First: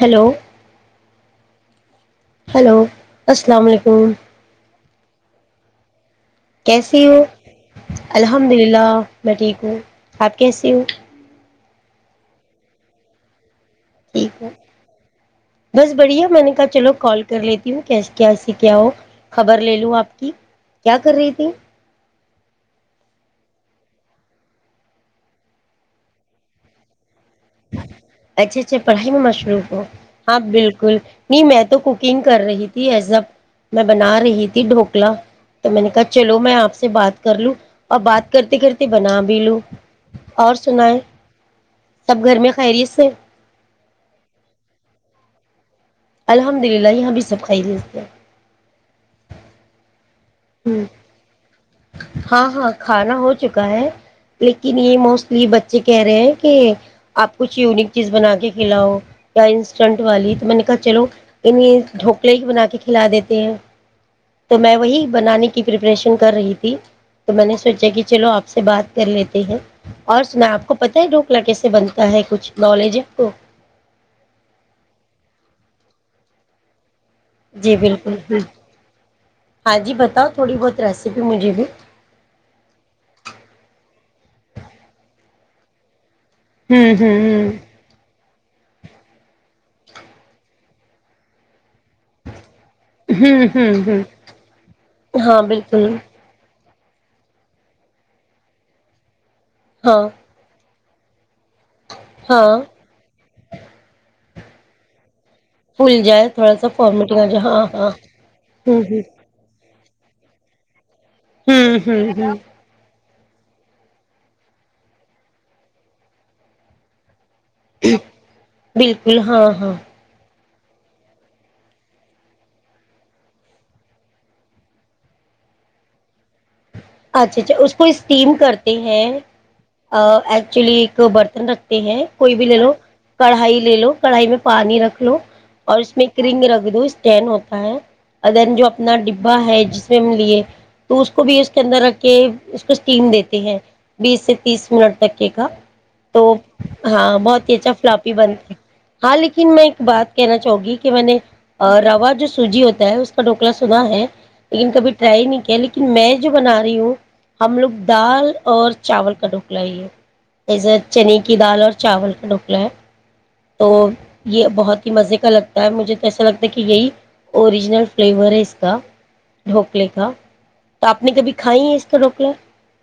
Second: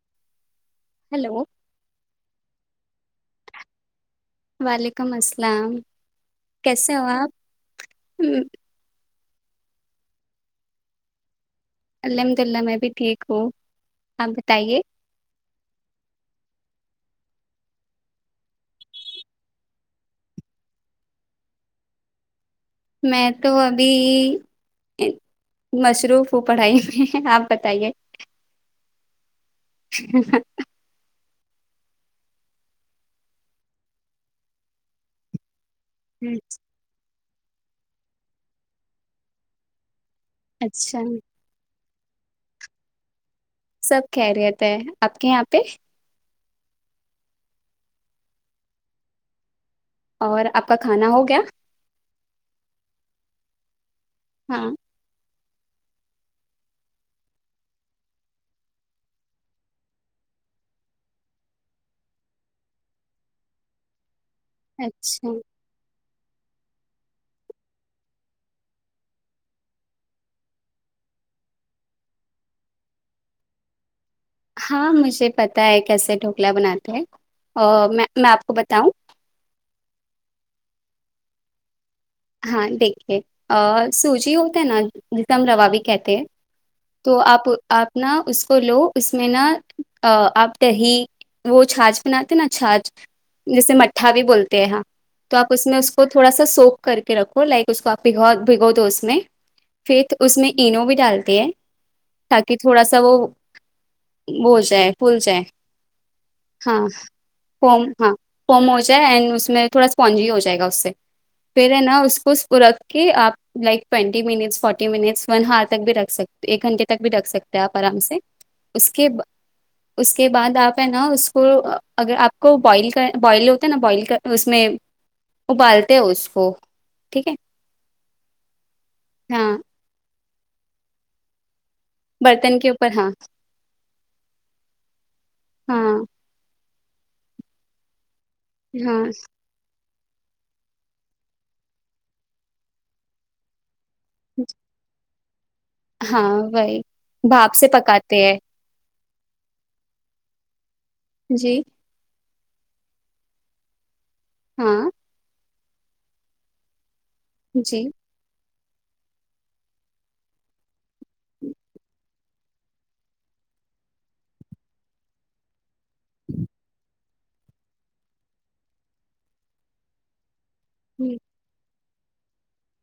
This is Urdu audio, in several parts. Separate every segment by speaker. Speaker 1: ہیلو
Speaker 2: ہلو
Speaker 1: ہیلو السلام علیکم
Speaker 2: وعلیکم السلام کیسے
Speaker 1: کیسی ہو
Speaker 2: آپ
Speaker 1: الحمد للہ میں ٹھیک ہوں آپ کیسیے ہو
Speaker 2: الحمد للہ میں بھی ٹھیک ہوں آپ
Speaker 1: ٹھیک ہے
Speaker 2: بتائیے
Speaker 1: بس بڑھیا میں نے چلو کال کر لیتی ہوں کیا سے کیا ہو خبر لے لوں آپ کی کیا کر رہی تھی
Speaker 2: میں تو ابھی مصروف ہوں پڑھائی میں آپ بتائیے
Speaker 1: پڑائی میں مش [unintelligible] رکو ہاں بالکل [unintelligible] نہیں میں تو کوکنگ کر رہی تھی ایز ا میں بنا رہی تھی ڈھوکلا تو میں نے کہا چلو میں آپ سے بات کر لوں اور بات کرتے کرتے بنا بھی لوں اور سنائ
Speaker 2: اچھا
Speaker 1: سب گھر میں خیریت سے
Speaker 2: سب خیریت ہے آپ کے یہاں پہ
Speaker 1: الحمد للہ یہاں بھی سب خیریت ہیں
Speaker 2: اور آپ کا کھانا ہو گیا
Speaker 1: ہاں ہاں کھانا ہو چکا ہے
Speaker 2: ہاں
Speaker 1: لیکن یہ مست [unintelligible] یہ بچے کہہ رہے ہیں کہ آپ کچھ یونک چیز بنا کے کھلاؤ یا انسٹنٹ والی تو میں نے کہا چلو انیں ڈھوکلے ہی بنا کے کھلا دیتے ہیں تو میں وہی
Speaker 2: اچھا
Speaker 1: بنانے کی پرریپریشن کر رہی تھی [unintelligible] تو میں نے سوچا کہ چلو آپ سے بات کر لیتے ہیں اور سنا آپ کو پتتا ہے ڈھوکلا کیسے بنتا ہے کچھ نالج آ کو [unintelligible]
Speaker 2: ہاں مجھے پتا ہے کیسے ڈھوکلا بناتے ہیں
Speaker 1: جی
Speaker 2: اور میں
Speaker 1: بالکل
Speaker 2: میں
Speaker 1: ہ
Speaker 2: آپ کو بتاؤں
Speaker 1: ہاں جی بتاؤ تھوڑی بہت ریسیپی مجھے بھی
Speaker 2: ہاں دیکھیے سوجی ہوتا ہے نا ایک دم روابی کہتے ہیں
Speaker 1: ہوں
Speaker 2: تو آپ
Speaker 1: ہوں
Speaker 2: آپ ن اس تو لو اس میں نا آپ دہی وہ چھاچ بناتے نا چھاچ
Speaker 1: ہ ہوں ہوں
Speaker 2: جیسے
Speaker 1: ہوں
Speaker 2: مٹھا بھی بولتے ہیں ہاں تو
Speaker 1: ہاں
Speaker 2: آپ اس میں اس
Speaker 1: بالکل
Speaker 2: کو تھوڑا سا سوک کر کے رکھو لائک اس کو آپ بگاؤ بھگو دو اس میں
Speaker 1: ہاں
Speaker 2: فت اس میں اینووڈ چلتی ہے
Speaker 1: ہاں
Speaker 2: تاکہ تھوڑا سا وہ بو سے ہے فول سے ہے
Speaker 1: فل جائے تھوڑا سا فمیٹنگ ہو ج ہاں
Speaker 2: فوم
Speaker 1: ہاں
Speaker 2: فوم
Speaker 1: ہ
Speaker 2: ہو
Speaker 1: ہ
Speaker 2: جائے اینڈ اس میں تھوڑا اسپونجی ہو جائے گا اس سے پھرے
Speaker 1: ہوں
Speaker 2: نا
Speaker 1: ہوں
Speaker 2: اس
Speaker 1: ہوں
Speaker 2: کوور کہ آپ لائک ٹوئٹی minutes forty minutes one hour تک بھی رکھ سک ایک گھنٹے تک بھی رکھ سکتے آپ آرام سے اس کے
Speaker 1: بالکل ہاں ہاں
Speaker 2: اس کے بعد آپ ہے نا اس کو اگر آپ کو بوائل کر بوائل ہوتے نا بوائل کر اس میں ابالتے ہیں وہ
Speaker 1: اچھا اچھا اس کو ٹیم کر ہیں
Speaker 2: ہاں
Speaker 1: چلی ایک برتن رکھ ہیں کوئی بھی لے
Speaker 2: برتن کے
Speaker 1: لو
Speaker 2: اوپر ہاں
Speaker 1: کڑھائی لے لو کڑھائی میں پانی رکھ لو اور اس میں
Speaker 2: ہاں
Speaker 1: ایک رنگ رکھ دو اس ٹین ہوتا ہے ا دین جو اپنا
Speaker 2: ہاں
Speaker 1: ڈبا ہے لیے تو اس کو بھی اس کے اندر رکھ کے اس کو اسٹیم دیتے ہیں بیس سے تیس منٹ تک کیک [unintelligible] تو
Speaker 2: ہاں وہی
Speaker 1: ہاں بہت ہی
Speaker 2: بھاپ سے
Speaker 1: اچھا فلاپی
Speaker 2: پکاتے ہیں
Speaker 1: بنتے ہاں لیکن میں ایک بات کہنا چاہوں گی کہ میں نے
Speaker 2: جی
Speaker 1: روا جو سوجی ہوتا ہے اس کا ڈھوکلا سب ہے لیکن کبھی
Speaker 2: ہاں
Speaker 1: ٹرائی ہی نہیں کیا لن میں جو بنا رہی ہو ہم لوگ
Speaker 2: جی
Speaker 1: دال اور چاول کا ڈھوک لائیے ایزے چنے کی دال اور چاول کا ڈک تو یہ بہت ہی مزے کا لگتا ہے مجھے ایسا لگتا ہے کہ یہی اوریجنل فلیور ہے اس کا ڈھوکلے کا تو آپ نے کبھی کھائی ہیں تو روکلا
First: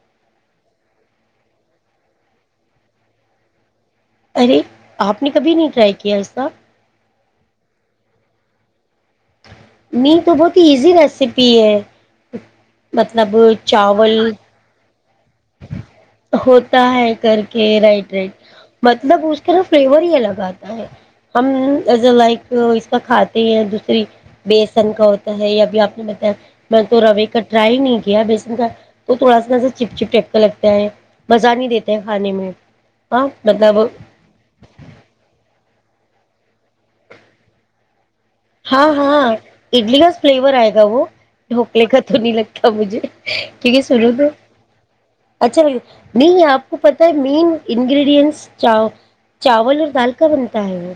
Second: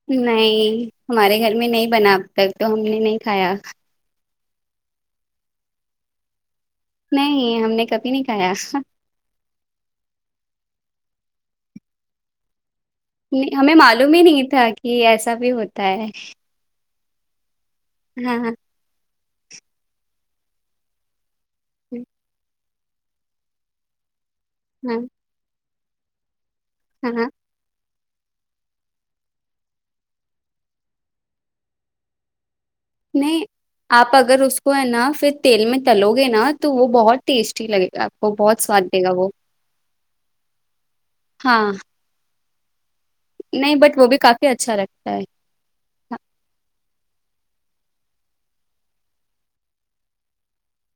Speaker 2: نہیں ہمارے گھر میں نہیں بنا اب تک تو ہم نے نہیں کھایا
Speaker 1: ارے آپ نے کبھی نہیں ٹرائی کیا ایسا
Speaker 2: نہیں ہم نے کبھی نہیں کھایا
Speaker 1: نہیں تو بہت ایزی ریسیپی ہے مطلب چاول
Speaker 2: یس ایسا بھی ہوتا ہے
Speaker 1: ہوتا ہے کر رائٹ
Speaker 2: ہاں
Speaker 1: رائٹ مطلب تا فلیور ہی الگ آتا ہے ہم ایز ا لائک اس کا کھاتے ہیں دوسری بیسن
Speaker 2: ہاں
Speaker 1: کا ہوتا ہے ابھی آپ اپ بت ب تو
Speaker 2: ہاں
Speaker 1: روی کٹرا ہی نہیں کیا بیسن کا تو تھوڑا ساا چپ چپ ٹ لگتا ہے مزہ نہیں دیتا ہے کھانے میں ہاں
Speaker 2: نہیں
Speaker 1: مطلب
Speaker 2: آپ اگر اس کو ہے نا پھر تیل میں تلو گے نا تو وہ بہت ٹیسٹی لگے گاپ
Speaker 1: ہاں ہاں اڈلی کا فلیور آئے گا وہ
Speaker 2: ہاں
Speaker 1: ڈھوکلے کا تو نہیں لگتا سبوجے ٹھیک
Speaker 2: نہیں
Speaker 1: ہے
Speaker 2: بٹ وہ
Speaker 1: سنو
Speaker 2: بھی
Speaker 1: تو
Speaker 2: کافی اچھا لگتا ہے
Speaker 1: اچھا لگے نہیں آپ کو پتا ہے مین انڈ چاول اور دال کا بنتا ہے وہ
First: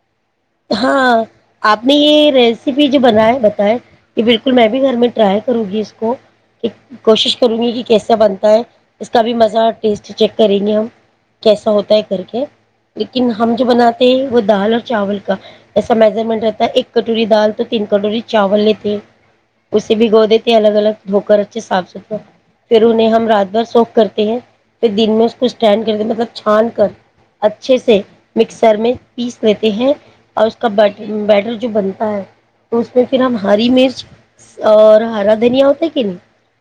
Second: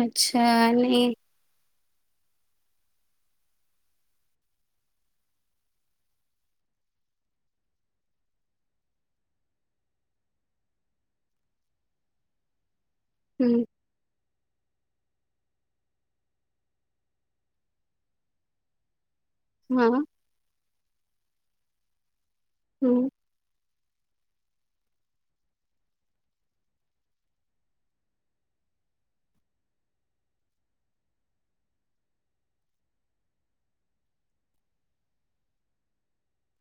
Speaker 2: اچا اچھا نہیں
Speaker 1: ہاں آپ نے یہ ریسیپی جو بنا ہے بتائے یہ بالکل میں بھی گھر میں ٹرائی کروں گی اس کو کہ کوشش کروں گی کہ کیسا بنتا ہے اس کا بھی مزہ ٹیسٹ چیک کریں گے ہم کیسا ہوتا ہے کر کے لیکن ہم جو
Speaker 2: ہ
Speaker 1: بناتے ہیں وہ دال اور چاول جسا میزرمنٹ رہتا ہے ایک کٹوری دال تو تین کٹوری چاول لیتے ہیں
Speaker 2: ہاں
Speaker 1: اسے بھیگو دیتے الگ الگ ہوھوکر سے صاف ستھرا پھر انہیں
Speaker 2: ہ
Speaker 1: ہم رات بھر سوکھ کرتے ہیں پھر دن میں اس کو اسٹینڈ کرتے مطلب چھان کر اچھے سے مکسر میں پیس لیتے ہیں اور اس کار بیٹر جو بنتا ہے تو اس میں پھر ہم ہری مرچ اور ہرا دھنیا ہوتا کہ نہیں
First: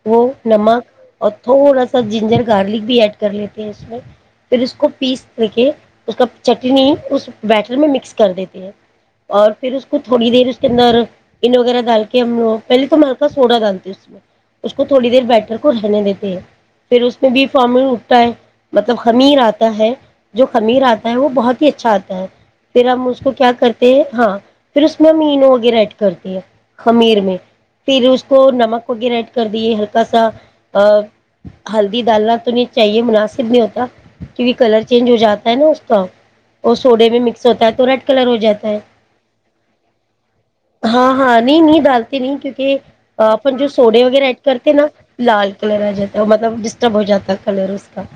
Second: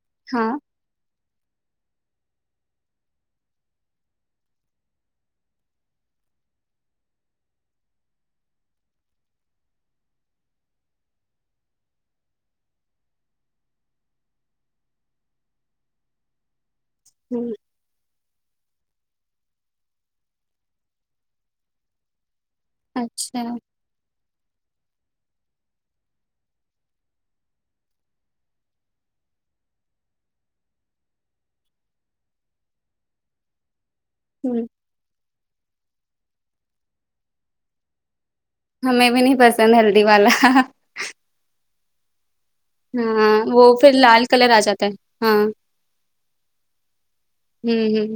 Speaker 1: وہ
Speaker 2: ہاں
Speaker 1: نمک اور تھوڑا سا جنجر گارلک بھی ایڈ کر لیتے ہیں اس میں پھر اس کو پیس کر کے اس کا چٹنی اس بیٹر میں مکس کر دیتے اور پھر اس کو تھوڑی دیر اس کے اندر ان وغیرہ ڈال کے ہم پہلے تو ہم ہلکا سوڈا ڈالتے اس میں اس کو تھوڑی دیر بیٹر کو رہنے دیتے ہیں پھر اس میں بی
Speaker 2: ہ
Speaker 1: فارامل مطلب خمیر آتا ہے جو خمیر آتا ہے وہ بہت ہی اچھا آتا ہے پھر ہم کو
Speaker 2: اچھا
Speaker 1: کیا کرتے ہیں ہاں پھر اس میں ہم اینو وغیرہ ایڈ کرتے ہیں خمیر میں پھر اس کو نمک وغیرہ ایڈ کر دیے ہلکا سا ہلدی ڈالنا تو نہیں چاہیے مناسب نہیں ہوتا کیکہ
Speaker 2: ہ
Speaker 1: کلر چینج ہو جاتا ہے نا اس اور سوڈے میں مکس ہوتا ہے تو را کلر
Speaker 2: ہمیں بھی نہیں پسند ہلدی والا
Speaker 1: ڈالتی نہیں کیونکہ کہ
Speaker 2: ہاں
Speaker 1: اپن جو
Speaker 2: وہ پھر
Speaker 1: سوڈے وغیرہ
Speaker 2: لال
Speaker 1: ایڈ
Speaker 2: کلر آ
Speaker 1: کرتے ہیں نا
Speaker 2: جاتا ہے ہاں
Speaker 1: لال کلر آ جاتا ہے مطلب ڈسٹرب ہو جا ہے
Speaker 2: ہ
Speaker 1: کلر اس کا
Speaker 2: ہ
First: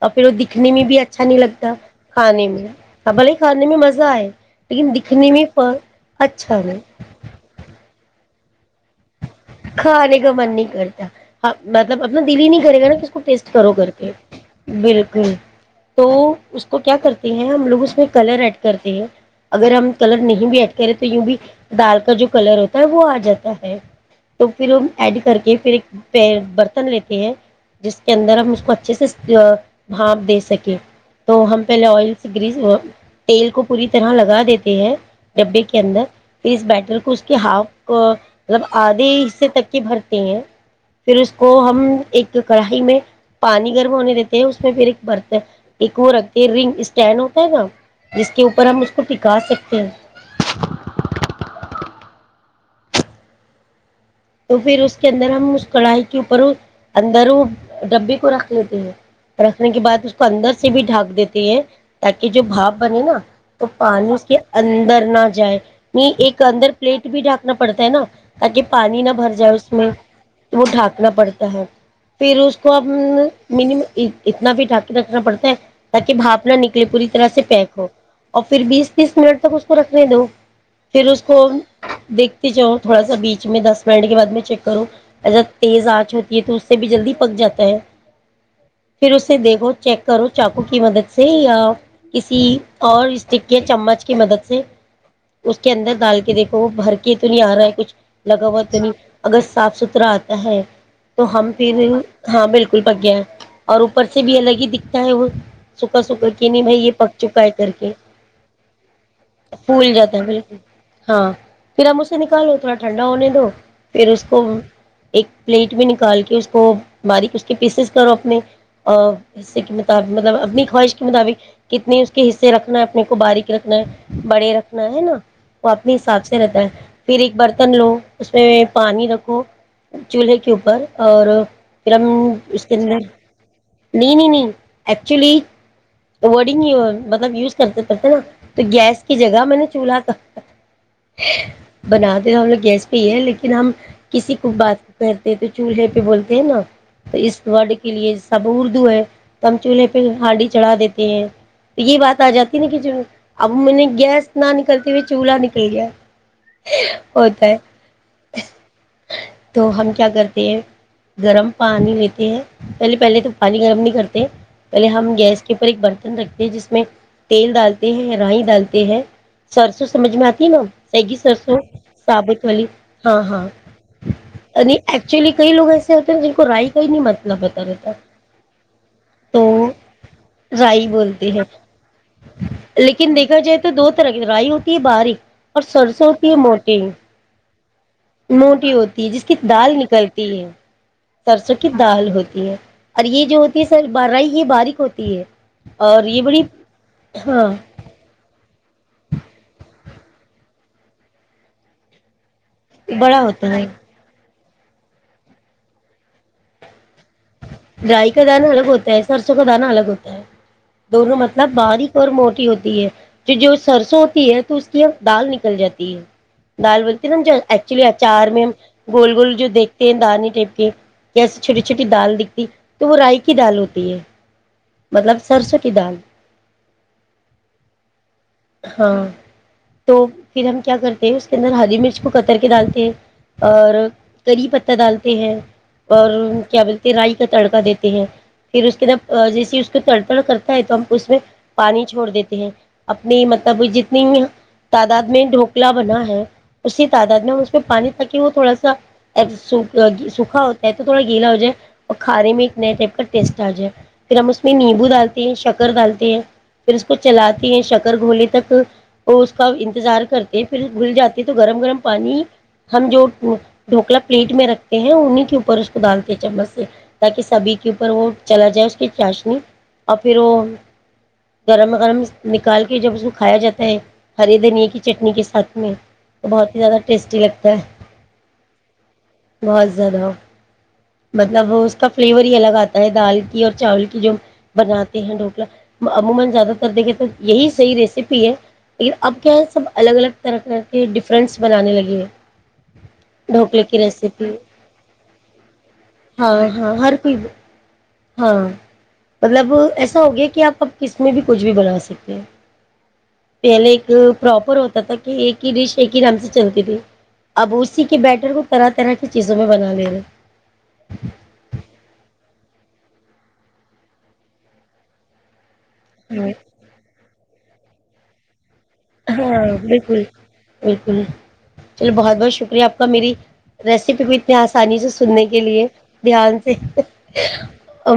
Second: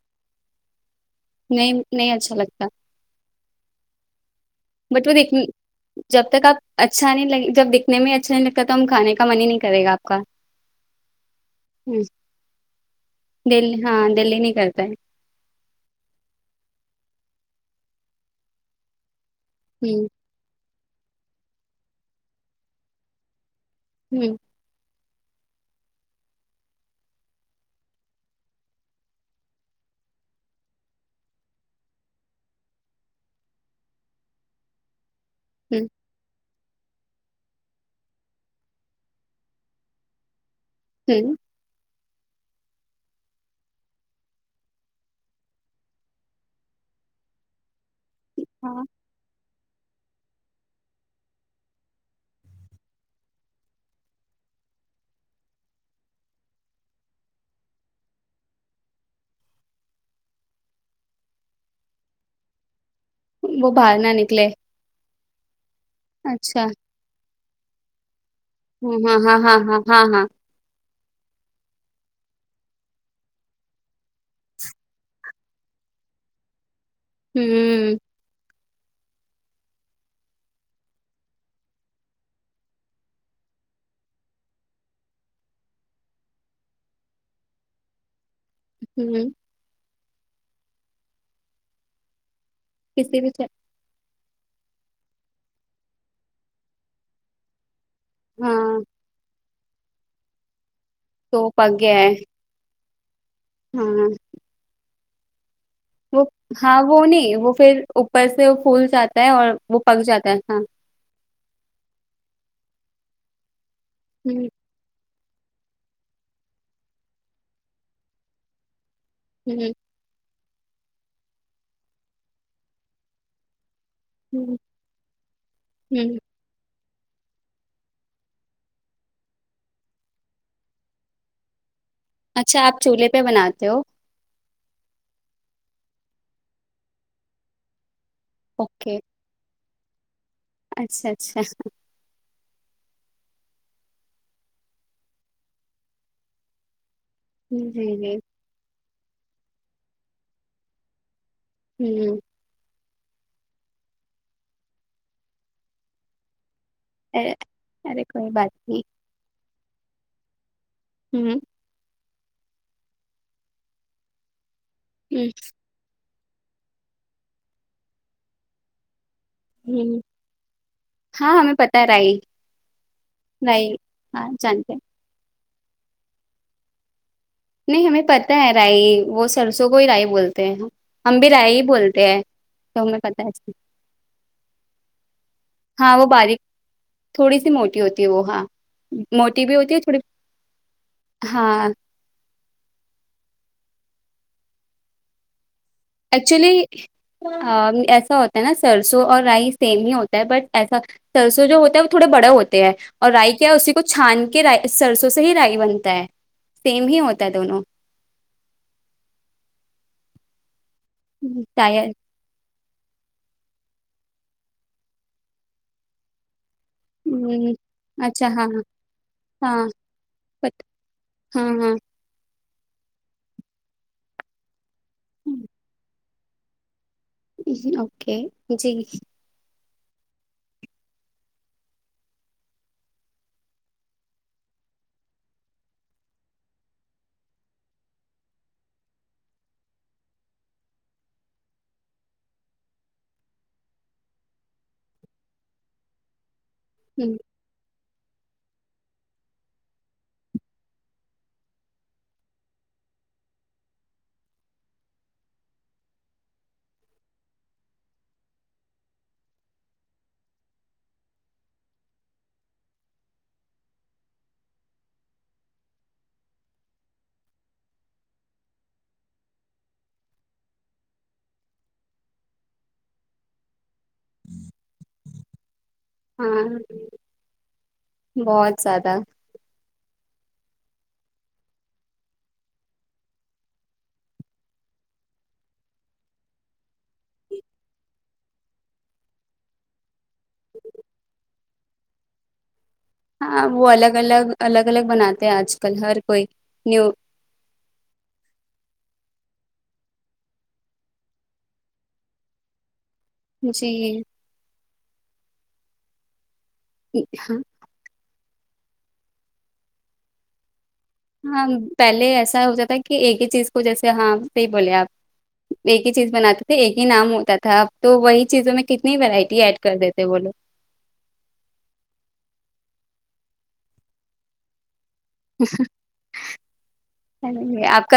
Speaker 1: اور پھر وہ دکھنے میں بھی اچھ اچھا نہیں لگتا
Speaker 2: نہیں اچھا
Speaker 1: کھانے
Speaker 2: لگتا
Speaker 1: میں ہ بھلے کھانے میں مزہ آئے لیکن
Speaker 2: بٹ وہ
Speaker 1: دکھنے
Speaker 2: دیک
Speaker 1: میں
Speaker 2: جب تک آپ اچھا نہیں لگے جب دیکھنے میں اچھا نہیں لگتا کتم کھان کے
Speaker 1: کھانے کا من نہیں کرتا مطلب
Speaker 2: ہوں،
Speaker 1: اپنا دل ہی نہیں کرے گا نا اس ٹیسٹ کرو
Speaker 2: دل
Speaker 1: کر
Speaker 2: ہاں
Speaker 1: کے
Speaker 2: دل ہی نہیں کرتا
Speaker 1: بالکل تو اس کو کیا کرتے ہیں ہم لوگ اس میں کلر ایڈ کرتے ہیں اگر ہم
Speaker 2: ہے ہ
Speaker 1: کلر نہیں بھی کہ رہے تو یوں بھی دال کا جو کلر ہوتا ہے وہ آ جاتا ہے
Speaker 2: ہوں
Speaker 1: تو پھر ایڈ کر کے پھر ایک برتن لیتے ہیں جس کے اندر ہم اس کو اچھے سے بھانپ دے سکیں تو ہم پہلے آئل سے گری تیل کو پوری طرح لگا دیتے ہیں ڈبے کے
Speaker 2: ہوں
Speaker 1: اندر ھر اس بیٹل کو اس کے ہاف کو مطلب حصے تک کی بھرتی ہیں پھر اس
Speaker 2: ہوں
Speaker 1: کو ہم ایک کڑھائی میں پانی گرم ہونے دیتے ہیں اس میں پھر ایک برتن ایک وہ رکھتے ہے رنگ اسٹینڈ ہوتا ہے نا جس کے اوپر ہم
Speaker 2: ہاں
Speaker 1: اس کو پکا سکتے ہیھ تو پھر اس کے اندر ہم اس کڑھائی کے اوپر اندر وہ ڈبے کو رکھ لیتے ہیں رکھنے کے بعد اس کو اندر سے بھی ڈھانک دیتے ہیں تاکہ جو بھاپ بنے نا تو
Speaker 2: وہ باہر نہ
Speaker 1: پانی اس کے
Speaker 2: نکلے
Speaker 1: اندر نہ جائے م ایک
Speaker 2: اچھا
Speaker 1: اندر پلیٹ بھی ڈا نا پڑتا ہے نا تاکہ پانی نہ
Speaker 2: ہاں
Speaker 1: بھر
Speaker 2: ہاں
Speaker 1: جائے
Speaker 2: ہاں
Speaker 1: اس
Speaker 2: ہاں
Speaker 1: میں
Speaker 2: ہاں ہاں ہاں
Speaker 1: وہ ڈھاک نا پڑتا ہے پھر اس کو ا م اتنا بھی ڈٹا کے رکھنا پڑتا ہے تاکہ بھاپ نہ نکل پوری طرح سے پیک ہو
Speaker 2: ہوں
Speaker 1: اور پھر بیس تیس منٹ تک اس کو رکھنے دو پھر اس کو دیکھتے جاؤ تھوڑا سا بیچ میں دس منے کے بعد میں چیک کروں ایسا تیز آنچ ہوتی ہے تو اس سے بھی جلدی پک جاتا ہے پھر
Speaker 2: ہوں
Speaker 1: اسے دیکھو چیک کرو چاقو کی مدد سے یا کسی اور
Speaker 2: کسی بھی شے-
Speaker 1: اسٹک کے چمچ کی مدد سے اس کے اندر ڈال کے دیکھو وہ بھر کے تو نہیں آ رہا ہے کچھ لگ بت
Speaker 2: ہاں
Speaker 1: صاف ستھرا آتا ہے تو ہم ف
Speaker 2: پک گیا ہے
Speaker 1: ہاں بالکل اسکوللگ گیا اور اوپر
Speaker 2: ہاں
Speaker 1: سے بھی الگ ہی دکھ ا وہ سوکھا
Speaker 2: وہ
Speaker 1: سوکھا کہ نہیں
Speaker 2: ہاں
Speaker 1: بھائی یہ
Speaker 2: وہ
Speaker 1: پک
Speaker 2: نہیں
Speaker 1: چکا ہے
Speaker 2: وہ
Speaker 1: کر
Speaker 2: پھر
Speaker 1: کے
Speaker 2: اوپر سے پھول جاتا ہے اور وہ پک جاتا ہے ہاں
Speaker 1: ہاں پھر ہم اسے نکالو تھوڑا ٹھنڈا ہونے دو پھر اس کو
Speaker 2: ہوں
Speaker 1: ایک پلیٹ میں نکال کے اس کو باریک اس کے پیسز کرو اپنے اور حصے
Speaker 2: ہوں
Speaker 1: کے مطابق مطلب کتنی خواہش کے مطابق کتنے اس کے حصے رکھنا ہے اپنے کو باریکی رکھنا ہے بڑے
Speaker 2: ہوں
Speaker 1: رکھنا ہے نا وہ اپنے
Speaker 2: ہوں
Speaker 1: حساب سے رہتا ہے پھر ایک برتن لو اس [unintelligible] پانی رکھو چولہے کے اوپر اور پھر ہم
Speaker 2: اچھا
Speaker 1: اس کے
Speaker 2: آپ
Speaker 1: ل
Speaker 2: چولہے پہ بناتے ہو
Speaker 1: نہیں نہیں [unintelligible] ایکچولی وورڈگ مطلب یوز کرتے تھ نا تو
Speaker 2: اوکے
Speaker 1: گیس کی جگہ میں نے [unintelligible] چولا کا [unintelligible]
Speaker 2: اچھا اچھا
Speaker 1: بناتے تو ہم لوگ گیس ہے لیکن ہم کسی کو بات کرتے ہیں تو چولہے پہ بولتے ہیں نا تو اس ورڈ
Speaker 2: جی
Speaker 1: کے لیے
Speaker 2: جی
Speaker 1: سب اردو ہے کم چولہے پہ ہانڈی چڑھا دیتے ہیں تو یہ
Speaker 2: ہوں
Speaker 1: بات آ جاتی نا کہ اب میں نے گیس نہ نکلتے ہوئے چولہا نکل گیا
Speaker 2: ارے
Speaker 1: ہوتا ہے [unintelligible]
Speaker 2: ارے کوئی بات نہیں [unintelligible]
Speaker 1: تو ہم کیا کرتے ہیں
Speaker 2: ہوں
Speaker 1: گرم پانی لیتے پہلے پہلے تو پانی گرم نہیں کرتے پہلے ہم
Speaker 2: ہوں
Speaker 1: گیس کے اوپر ایک بنتے رکھتے ہیں جس میں تیل ڈالتے ہیں رائی ڈالتے ہیں سرسو
Speaker 2: ہوں
Speaker 1: سمجھ میں آتی ہے نا سیگی
Speaker 2: ہاں ہمیں
Speaker 1: سرسوں
Speaker 2: پتہ ہے رائی
Speaker 1: صابت والی ہاں ہاں
Speaker 2: رائی ہاں جانتے ہیں۔
Speaker 1: ایکچلی [unintelligible] کئی لگ ایسے ہوتے ہیں جن کو رائی کا ہی نہیں منتے
Speaker 2: نہیں ہمیں پتا ہے رائی وہ
Speaker 1: تو
Speaker 2: سرسوں کو ہی رائی بولتے ہیں
Speaker 1: رائی
Speaker 2: ہم
Speaker 1: بولتے
Speaker 2: بھی
Speaker 1: ہیں
Speaker 2: رائی ہی بولتے ہیں تو ہمیں
Speaker 1: لیکن
Speaker 2: پت ہے
Speaker 1: دیکھا جائے تو دو طرح کی رائی ہوتی ہے باریک اور
Speaker 2: ہاں وہ
Speaker 1: سرسوںتی ہے
Speaker 2: باریک
Speaker 1: موٹی
Speaker 2: تھوڑی سی موٹی ہوتی ہے وہ ہاں
Speaker 1: موٹی ہوتی ہے جس کی
Speaker 2: موٹی بھی ہوتی
Speaker 1: دال
Speaker 2: ہے تھوڑی
Speaker 1: نکلتی ہے سرسوں کی
Speaker 2: ہاں
Speaker 1: دال ہوتی ہے اور یہ جو ہوتی ہے سر برائی یہ باریک ہوتی ہے اور یہ بڑی
Speaker 2: ایکچولی
Speaker 1: ہاں
Speaker 2: ایسا ہوتا ہے نا سر [unintelligible] سرسو اور رائس سیم ہی ہوتا ہے بٹ ایسا سرسو جو ہوتا ہے وہ تھوڑے بڑے ہوتا ہیں ہے اور
Speaker 1: بڑا
Speaker 2: رائی
Speaker 1: ہوتا
Speaker 2: کیا ہے اسی کو چھان کہ ر سرسوں سے ہی رائی بنتا ہے سیم ہی ہوتا ہے دونوں
Speaker 1: گائی کا دانا الگ ہوتا ہے سرسوں کا دانہ الگ ہوتا ہے دونوں مطلب
Speaker 2: شاید
Speaker 1: باریک اور موٹی ہوتی تو جو سرسوں ہوتی ہے تو اس کی دال نکل جاتی ہے دال بولتی ہے نا جو
Speaker 2: ہ
Speaker 1: ایکچولی
Speaker 2: اچھا
Speaker 1: اچار میں
Speaker 2: ہاں
Speaker 1: ہم گول گول جو
Speaker 2: ہاں
Speaker 1: دیکھتے ہیں دارنی
Speaker 2: ہاں
Speaker 1: ٹائپ کے کیسے
Speaker 2: ہاں
Speaker 1: چھوٹی
Speaker 2: ہاں
Speaker 1: چھوٹی دال دکھ تو وہ رائی کی دال ہوتی ہے مطلب سرسوں کی دال
Speaker 2: اوکے جی
Speaker 1: ہاں تو پھر ہم کیا کرتے ہیں اس کے اندر ہری مرچ کو کتر کے ڈالتے ہیں اور کری پتہ ڈالتے ہیں اور کیا بولتے رائی کا تڑکا دیتے ہیں پھر اس کے اندر جیس اس کو تڑ تڑ کرتا ہے تو ہم اس میں پانی چھوڑ دیتے ہیں اپنی مطلب جتنی تعداد میں ڈھوکلا بنا ہے اسی تعداد میں اس پانی تاکہ وہ تھوڑا سا س سوکھا ہوتا ہے تو تھوڑا گیلا ہو جائے اور کھانے میں ایک نئے ٹائپ کا ٹیسٹ آ جائے پھر ہم اس میں نیمبو ڈالتے ہیں شکر ڈالتے ہیں پھر اس کو چلاتے ہیں شکر گھوولے تک وہ اس کا انتظار کرتے ہیں پھر گھل جاتے ہے تو گرم گرم پانی ہم جو ڈھوکلا پلیٹ میں رکھتے ہیں انہیں کے اوپر اس کو ڈالتے ہیں چمچ سے تاکہ سبھی کے اوپر وہ چلا جائے اس کے چاشنی اور پھر وہ گرم گرم نکال کے جب اس کو کھایا جاتا ہے ہریے دھنیا کی چٹنی کے ساتھ میں تو بہت ہی
Speaker 2: ہاں
Speaker 1: زیادہ ٹیسٹی لگتا
Speaker 2: بہت زیادہ
Speaker 1: ہے بہت زیادہ [unintelligible]
Speaker 2: ہاں
Speaker 1: ڈھوکلے
Speaker 2: وہ
Speaker 1: کی
Speaker 2: الگ الگ
Speaker 1: ریسیپی
Speaker 2: الگ الگ بناتے ہیں آج کل ہر کوئی
Speaker 1: ہاں ہاں
Speaker 2: نیو
Speaker 1: ہر کوئی ہاں مطلب ایسا ہو گیا کہ آپ اب کس میں بھی کچھ بھی بنا سکتے ہیں پہل
Speaker 2: جی
Speaker 1: ایک پراپر ہوتا کہ ایک ہی ڈش ایک ہی رام سے چلتی تھی
Speaker 2: ہاں
Speaker 1: اب اسی کے بیٹر کو طرح طرح کی چیزوں میں بنا لے رہے
Speaker 2: ہاں پہلے ایسا ہو جاتا کہ ایک ہی چیز کو جیسے ہاں صحی بولے آپ ایک ہی چیز
Speaker 1: ہاں
Speaker 2: بناتے تھے ایک ہی نام ہوتا تھا تھا اب تو وہی چیزوں میں کتنی ورائٹی
Speaker 1: ہاں
Speaker 2: ایڈ کر
Speaker 1: بالکل
Speaker 2: دیتے وہ
Speaker 1: بالکل چلو بہت بہت شکریہ آپ کا میری ریسیپی کو اتنی آسانی سے سننے کے لیے دھیان سے ا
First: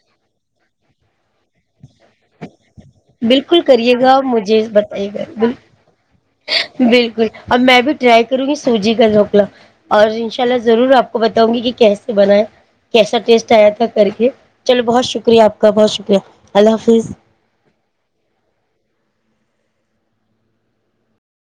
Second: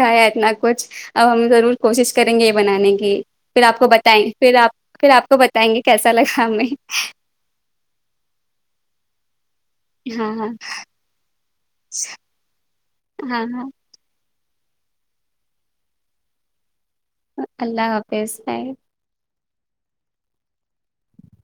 Speaker 2: ھا اتنا کچھ اب ہم ضرور کوشش کریں گے بنانے کی
Speaker 1: بالکل
Speaker 2: پھر آ کو
Speaker 1: کریے گا
Speaker 2: بتائیںےھر
Speaker 1: مجھے
Speaker 2: آ
Speaker 1: بتائیے
Speaker 2: پھر آپ کو
Speaker 1: گا
Speaker 2: بتائیں گے کیسا لگا ہمیں
Speaker 1: بالکل اب میں بھی ٹرائی کروں گی سوجی کا روکلا اور
Speaker 2: ہاں
Speaker 1: انشاء
Speaker 2: ہاں
Speaker 1: اللہ ضرور آپ کو بتاؤں گی کہ کیسے بنایا کیسا
Speaker 2: ہاں
Speaker 1: ٹیسٹ
Speaker 2: ہاں
Speaker 1: آیا تھا کر کے چلو بہت شکریہ آپ کا بہت شکریہ اللہ حافظ
Speaker 2: اللہ پس ہے